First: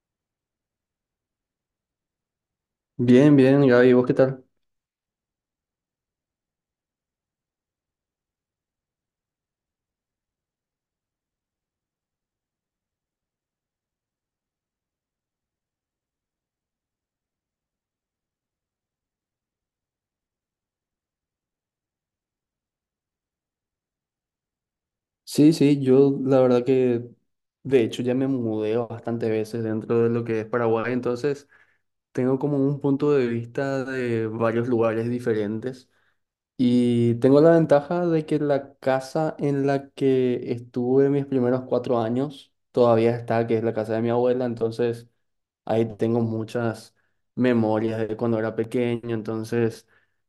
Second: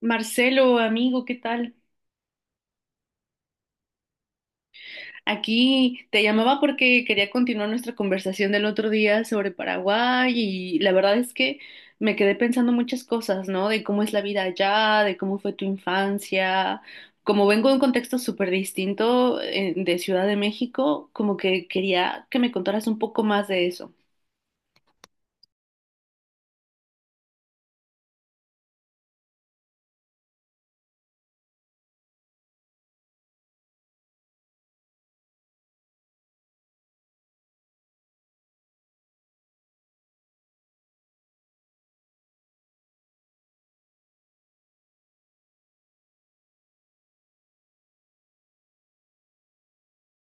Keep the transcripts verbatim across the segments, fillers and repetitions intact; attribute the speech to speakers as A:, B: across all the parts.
A: Marcelo, amigo, ¿qué tal?
B: Bien, bien, Gaby, ¿vos qué tal?
A: Aquí te llamaba porque quería continuar nuestra conversación del otro día sobre Paraguay y la verdad es que me quedé pensando muchas cosas, ¿no? De cómo es la vida allá, de cómo fue tu infancia. Como vengo de un contexto súper distinto eh, de Ciudad de México, como que quería que me contaras un poco más de eso.
B: Sí, sí, yo la verdad que de hecho ya me mudé bastantes veces dentro de lo que es Paraguay, entonces tengo como un punto de vista de varios lugares diferentes y tengo la ventaja de que la casa en la que estuve mis primeros cuatro años todavía está, que es la casa de mi abuela. Entonces ahí tengo muchas memorias de cuando era pequeño, entonces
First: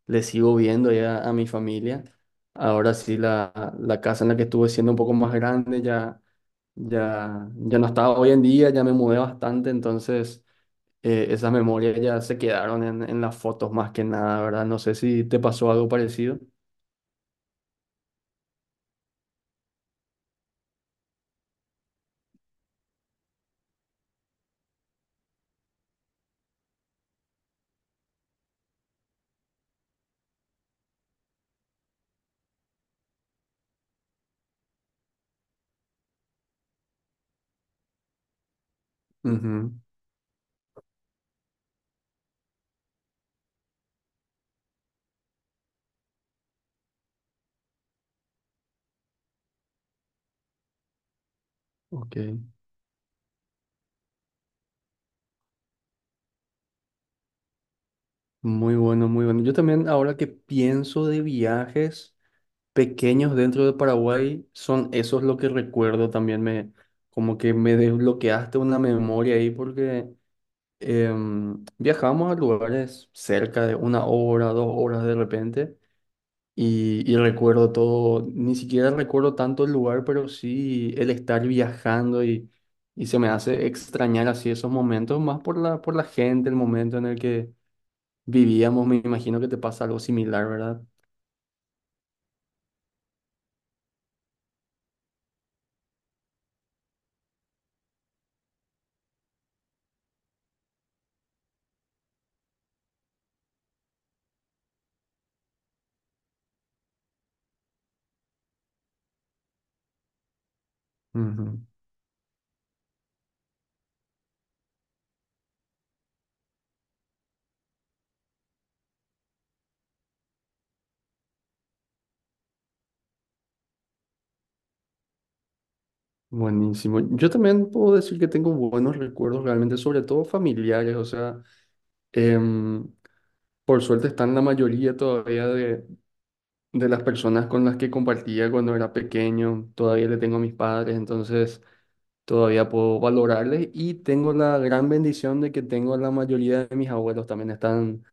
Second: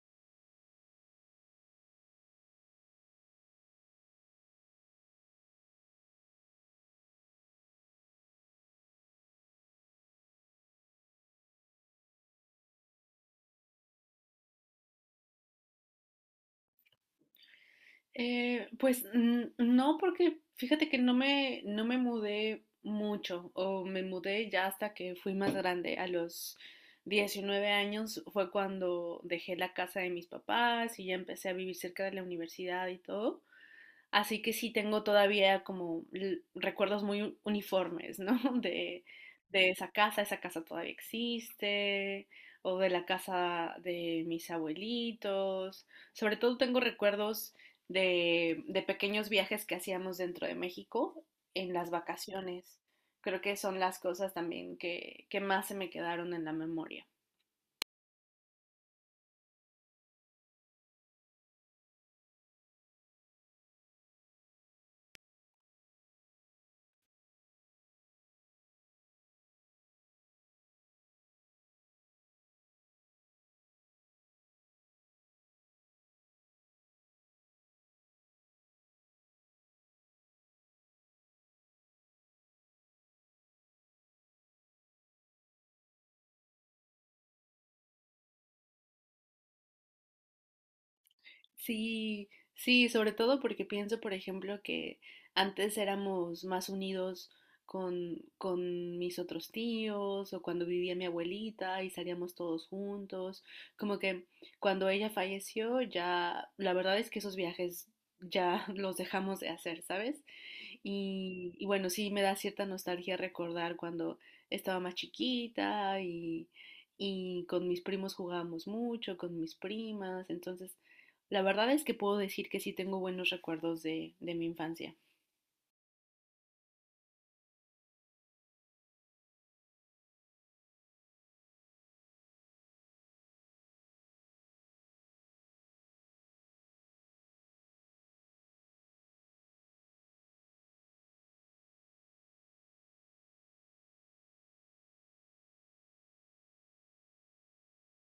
B: le sigo viendo ya a mi familia. Ahora sí, la, la casa en la que estuve siendo un poco más grande ya, ya, ya no estaba hoy en día, ya me mudé bastante, entonces eh, esas memorias ya se quedaron en, en las fotos más que nada, ¿verdad? No sé si te pasó algo parecido.
A: Eh, pues n- no, porque fíjate que no me, no me mudé mucho, o me mudé ya hasta que fui más grande. A los diecinueve años fue cuando dejé la casa de mis papás y ya empecé a vivir cerca de la universidad y todo. Así que sí tengo todavía como l- recuerdos muy uniformes, ¿no? De, de
B: Ujú.
A: esa casa, esa casa todavía existe, o de la casa de mis abuelitos. Sobre todo tengo recuerdos de, de pequeños viajes que hacíamos dentro de México en las
B: Ok,
A: vacaciones. Creo que son las cosas también que, que más se me quedaron en la memoria.
B: muy bueno, muy bueno. Yo también ahora que pienso de viajes pequeños dentro de Paraguay, son esos lo que recuerdo. También me, como que me desbloqueaste una memoria ahí, porque em, viajamos a lugares cerca de una hora, dos horas de repente y, y recuerdo todo. Ni siquiera recuerdo tanto el lugar, pero sí el estar viajando, y, y se me hace extrañar así esos momentos, más por la, por la gente, el momento en el que vivíamos. Me imagino que te pasa algo similar, ¿verdad?
A: Sí, sí, sobre todo porque pienso, por ejemplo, que antes éramos más unidos con, con mis otros tíos o cuando vivía mi abuelita y salíamos todos juntos. Como que cuando ella falleció, ya, la verdad es que esos viajes ya los dejamos de hacer, ¿sabes? Y,
B: Ujú.
A: y bueno, sí me da cierta nostalgia recordar cuando estaba más chiquita y, y con mis primos jugábamos mucho, con mis primas. Entonces, la verdad es que puedo decir que sí tengo buenos recuerdos de, de mi infancia.
B: Buenísimo. Yo también puedo decir que tengo buenos recuerdos realmente, sobre todo familiares. O sea, em, por suerte están la mayoría todavía de, de las personas con las que compartía cuando era pequeño. Todavía le tengo a mis padres, entonces todavía puedo valorarles. Y tengo la gran bendición de que tengo a la mayoría de mis abuelos también. Están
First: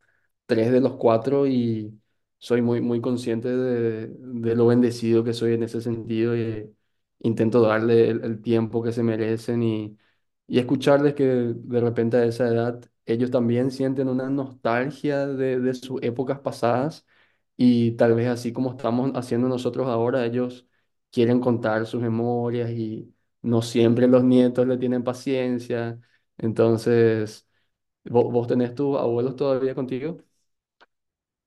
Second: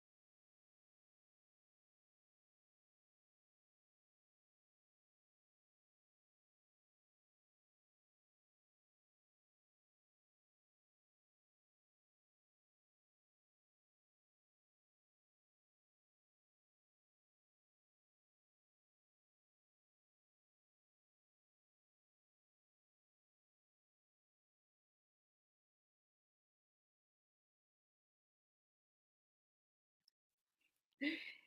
B: tres de los cuatro, y soy muy, muy consciente de, de lo bendecido que soy en ese sentido, y intento darle el, el tiempo que se merecen, y, y escucharles, que de repente a esa edad ellos también sienten una nostalgia de, de sus épocas pasadas, y tal vez así como estamos haciendo nosotros ahora, ellos quieren contar sus memorias y no siempre los nietos le tienen paciencia. Entonces, ¿vo- ¿vos tenés tus abuelos todavía contigo?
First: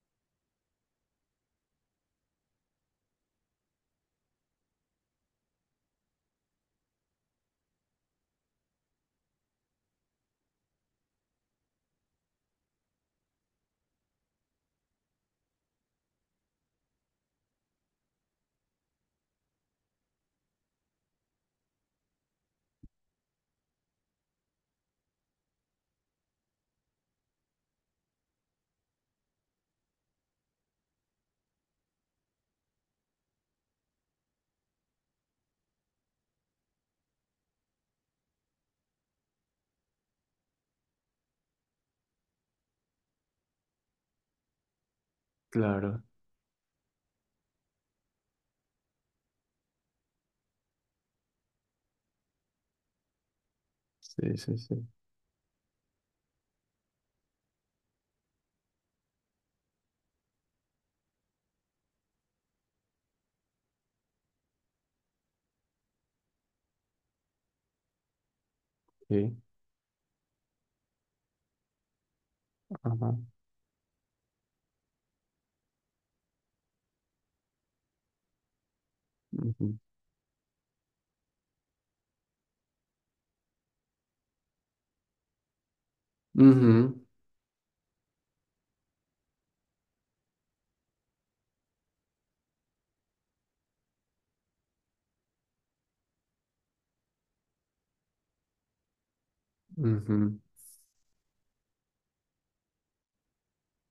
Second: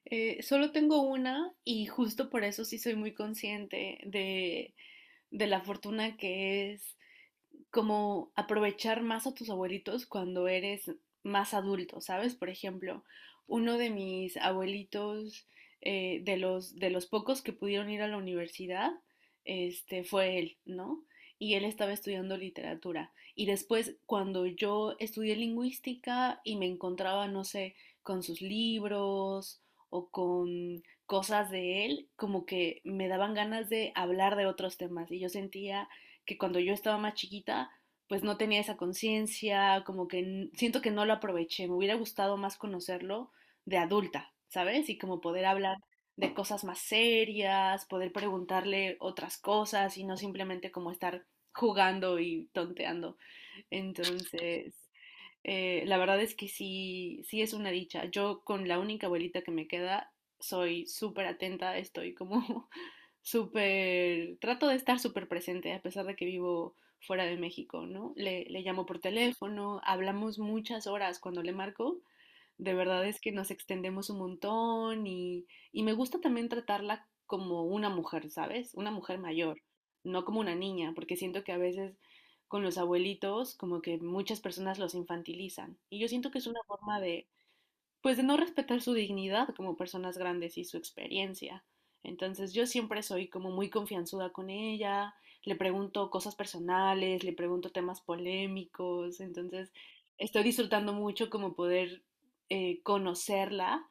A: Eh, solo tengo una y justo por eso sí soy muy consciente de, de la fortuna que es como aprovechar más a tus abuelitos cuando eres más adulto, ¿sabes? Por ejemplo, uno de mis abuelitos, eh, de los, de los pocos que pudieron ir a la universidad, este, fue él, ¿no? Y él estaba estudiando literatura. Y después, cuando yo estudié lingüística y me encontraba, no sé, con sus libros o con cosas de él, como que me daban ganas de hablar de otros temas. Y yo sentía que cuando yo estaba más chiquita, pues no tenía esa conciencia, como que siento que no lo aproveché, me hubiera gustado más conocerlo de adulta, ¿sabes? Y como poder hablar
B: Claro,
A: de cosas más serias, poder preguntarle otras cosas y no simplemente como estar jugando y tonteando.
B: sí, sí,
A: Entonces,
B: sí,
A: eh, la verdad es que sí, sí es una dicha. Yo con la única abuelita que me queda, soy súper atenta, estoy como súper, trato de estar súper presente a pesar de que vivo fuera de México, ¿no? Le, le llamo por
B: sí,
A: teléfono, hablamos muchas horas cuando le marco, de verdad es
B: ajá,
A: que nos extendemos un montón y, y me gusta también tratarla como una mujer, ¿sabes? Una mujer mayor,
B: ujú,
A: no como una niña, porque siento que a veces con los abuelitos como que muchas personas los infantilizan y yo siento que es una forma
B: ujú,
A: de, pues, de no respetar su dignidad como personas grandes y su experiencia. Entonces yo siempre soy como muy confianzuda con ella, le pregunto cosas personales, le pregunto temas polémicos, entonces
B: ujú.
A: estoy disfrutando mucho como poder eh, conocerla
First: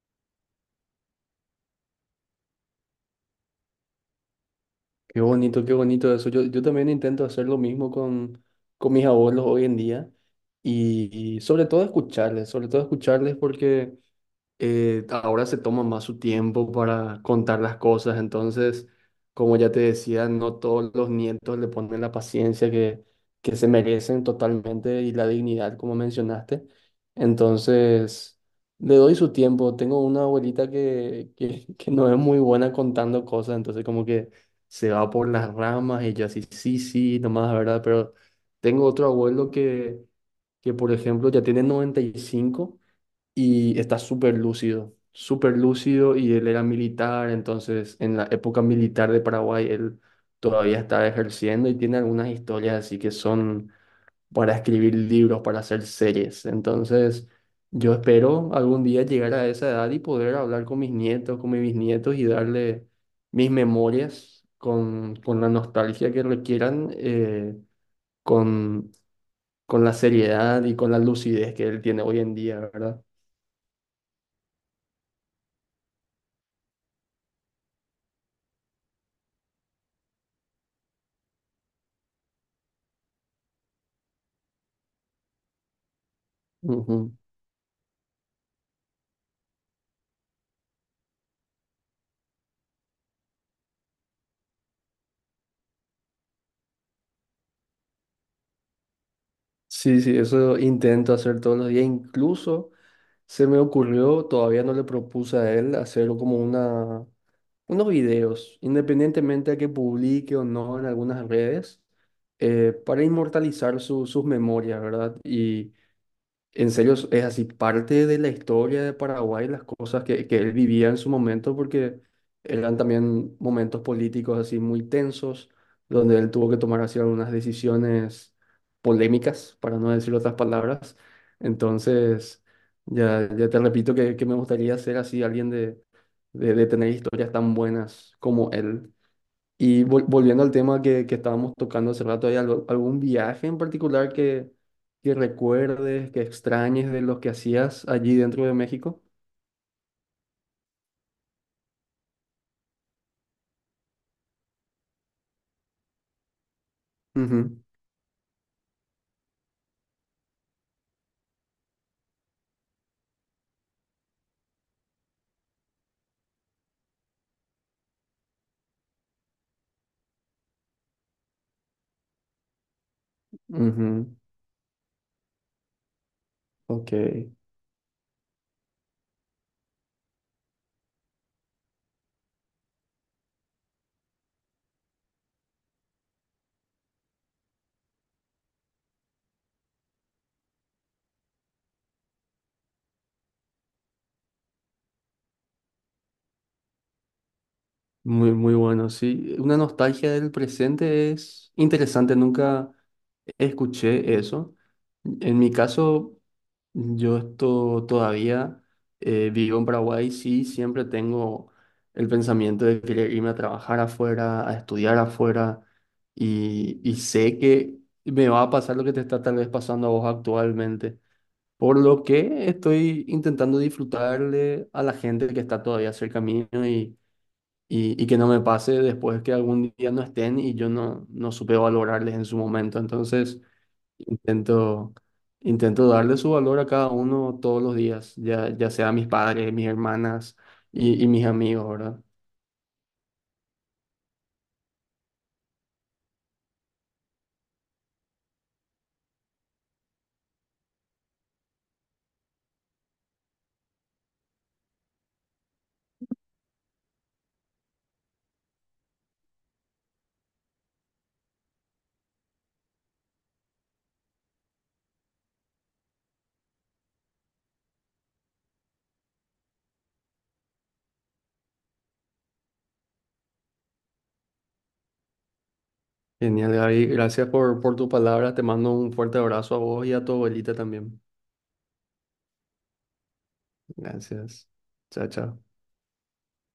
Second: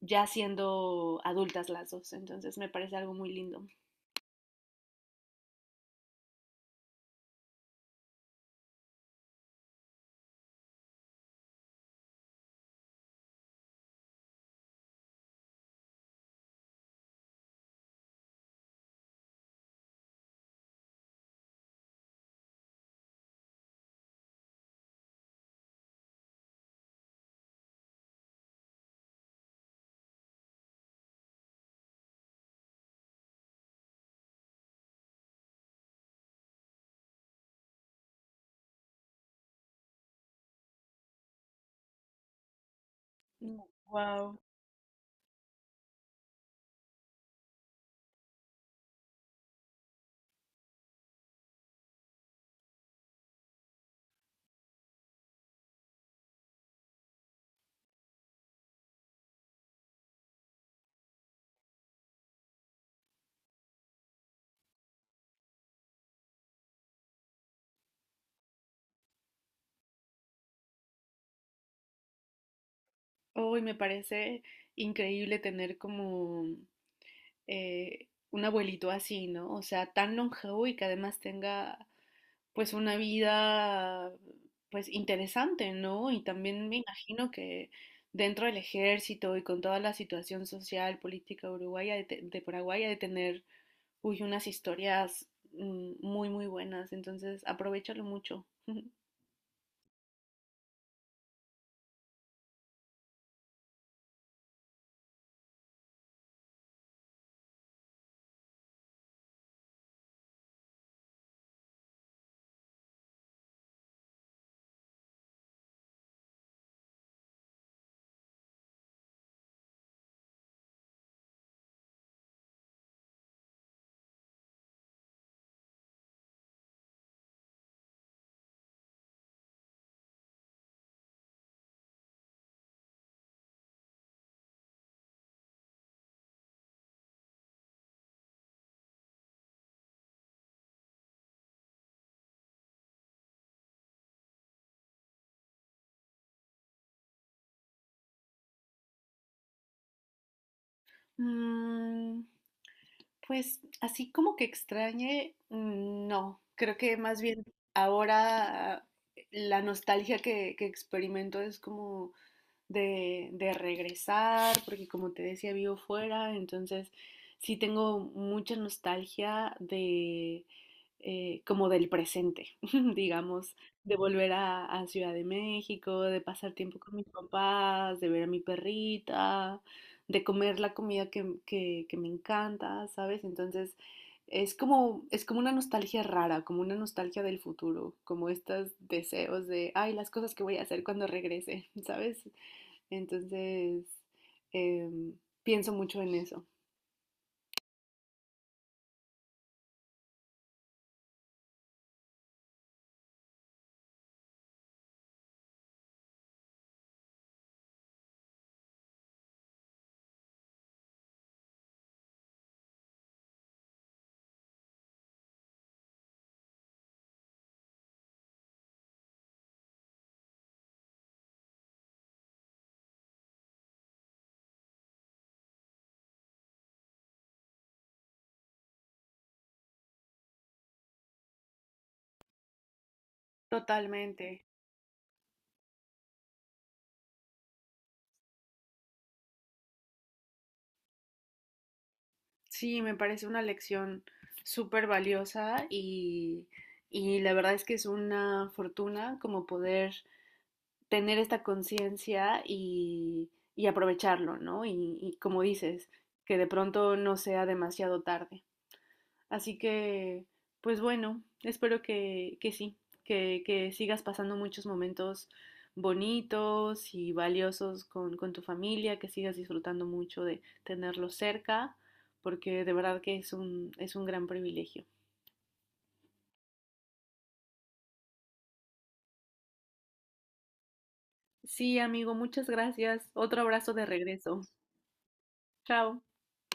A: ya siendo adultas las dos, entonces me parece algo muy lindo.
B: Qué bonito, qué bonito eso. Yo, yo también intento hacer lo mismo con, con mis abuelos hoy en día, y, y sobre todo escucharles, sobre todo escucharles, porque eh, ahora se toma más su tiempo para contar las cosas. Entonces, como ya te decía, no todos los nietos le ponen la paciencia que, que se merecen totalmente, y la dignidad, como mencionaste. Entonces, le doy su tiempo. Tengo una abuelita que, que, que no es muy buena contando cosas, entonces como que se va por las ramas y yo así, sí, sí, nomás, ¿verdad? Pero tengo otro abuelo que que por ejemplo ya tiene noventa y cinco y está súper
A: Wow.
B: lúcido, súper lúcido, y él era militar. Entonces en la época militar de Paraguay él todavía estaba ejerciendo, y tiene algunas historias así que son para escribir libros, para hacer series. Entonces yo espero algún día llegar a esa edad y poder hablar con mis nietos, con mis bisnietos, y darle mis memorias. Con, con la nostalgia que requieran, eh, con, con la seriedad y con la lucidez que él tiene hoy en día, ¿verdad?
A: Hoy me parece increíble tener como eh, un abuelito así, ¿no? O sea, tan longevo y que además tenga pues una vida pues interesante, ¿no? Y también me
B: Ujú.
A: imagino que dentro del ejército y con toda la situación social, política uruguaya de, te- de Paraguay ha de tener, uy, unas historias mm, muy, muy buenas, entonces aprovéchalo mucho.
B: Sí, sí, eso intento hacer todos los días. Incluso se me ocurrió, todavía no le propuse a él, hacer como una, unos videos, independientemente de que publique o no en algunas redes, eh, para inmortalizar su- sus memorias, ¿verdad? Y en serio, es es así parte de la historia de Paraguay, las cosas que, que él vivía en su momento, porque eran también momentos políticos así muy tensos, donde él tuvo que tomar así algunas decisiones polémicas, para no decir otras palabras. Entonces, ya, ya te repito que, que me gustaría ser así alguien de, de, de tener historias tan buenas como él. Y vol- volviendo al tema que, que estábamos tocando hace rato, ¿hay algo- algún viaje en particular que, que recuerdes, que extrañes de los que hacías allí dentro de México?
A: Mm, Pues, así como que extrañe, mm, no. Creo que más bien
B: Ujú,
A: ahora eh, la nostalgia que, que experimento es como de, de regresar, porque como te decía, vivo fuera, entonces sí tengo mucha nostalgia de eh, como del presente, digamos, de
B: ujú.
A: volver a, a Ciudad de México, de pasar tiempo
B: Ok,
A: con mis papás, de ver a mi perrita, de comer la comida que, que- que me encanta, ¿sabes? Entonces es como, es como una nostalgia rara, como una nostalgia del futuro, como estos deseos de, ay, las cosas que voy a hacer cuando regrese, ¿sabes? Entonces em, pienso mucho en eso.
B: muy, muy bueno, sí. Una nostalgia del presente es interesante, nunca escuché eso. En mi caso, yo esto todavía, eh, vivo en Paraguay, sí, siempre tengo el pensamiento de querer irme a trabajar afuera, a estudiar afuera, y, y sé que me va a pasar lo que te está tal vez pasando a vos actualmente, por lo que estoy intentando disfrutarle a la gente que está todavía cerca mío, y, y, y que no me pase después que algún día no estén y yo no, no supe valorarles en su momento. Entonces,
A: Totalmente.
B: intento, intento darle su valor a cada uno todos los días, ya, ya sea mis padres, mis hermanas, y, y mis amigos, ¿verdad?
A: Sí, me parece una lección súper valiosa y, y la verdad es que es una fortuna como poder tener esta conciencia y, y aprovecharlo, ¿no? Y, y como dices, que de pronto no sea demasiado tarde. Así que, pues bueno, espero que, que sí, que, que, sigas pasando muchos momentos bonitos y valiosos con, con tu familia, que sigas disfrutando mucho de tenerlos cerca, porque de verdad que es un, es un gran privilegio.
B: Genial, Gaby. Gracias por, por tu palabra. Te mando un fuerte abrazo a vos y a tu abuelita también.
A: Sí, amigo, muchas gracias. Otro abrazo de regreso.
B: Gracias. Chao, chao.
A: Chao.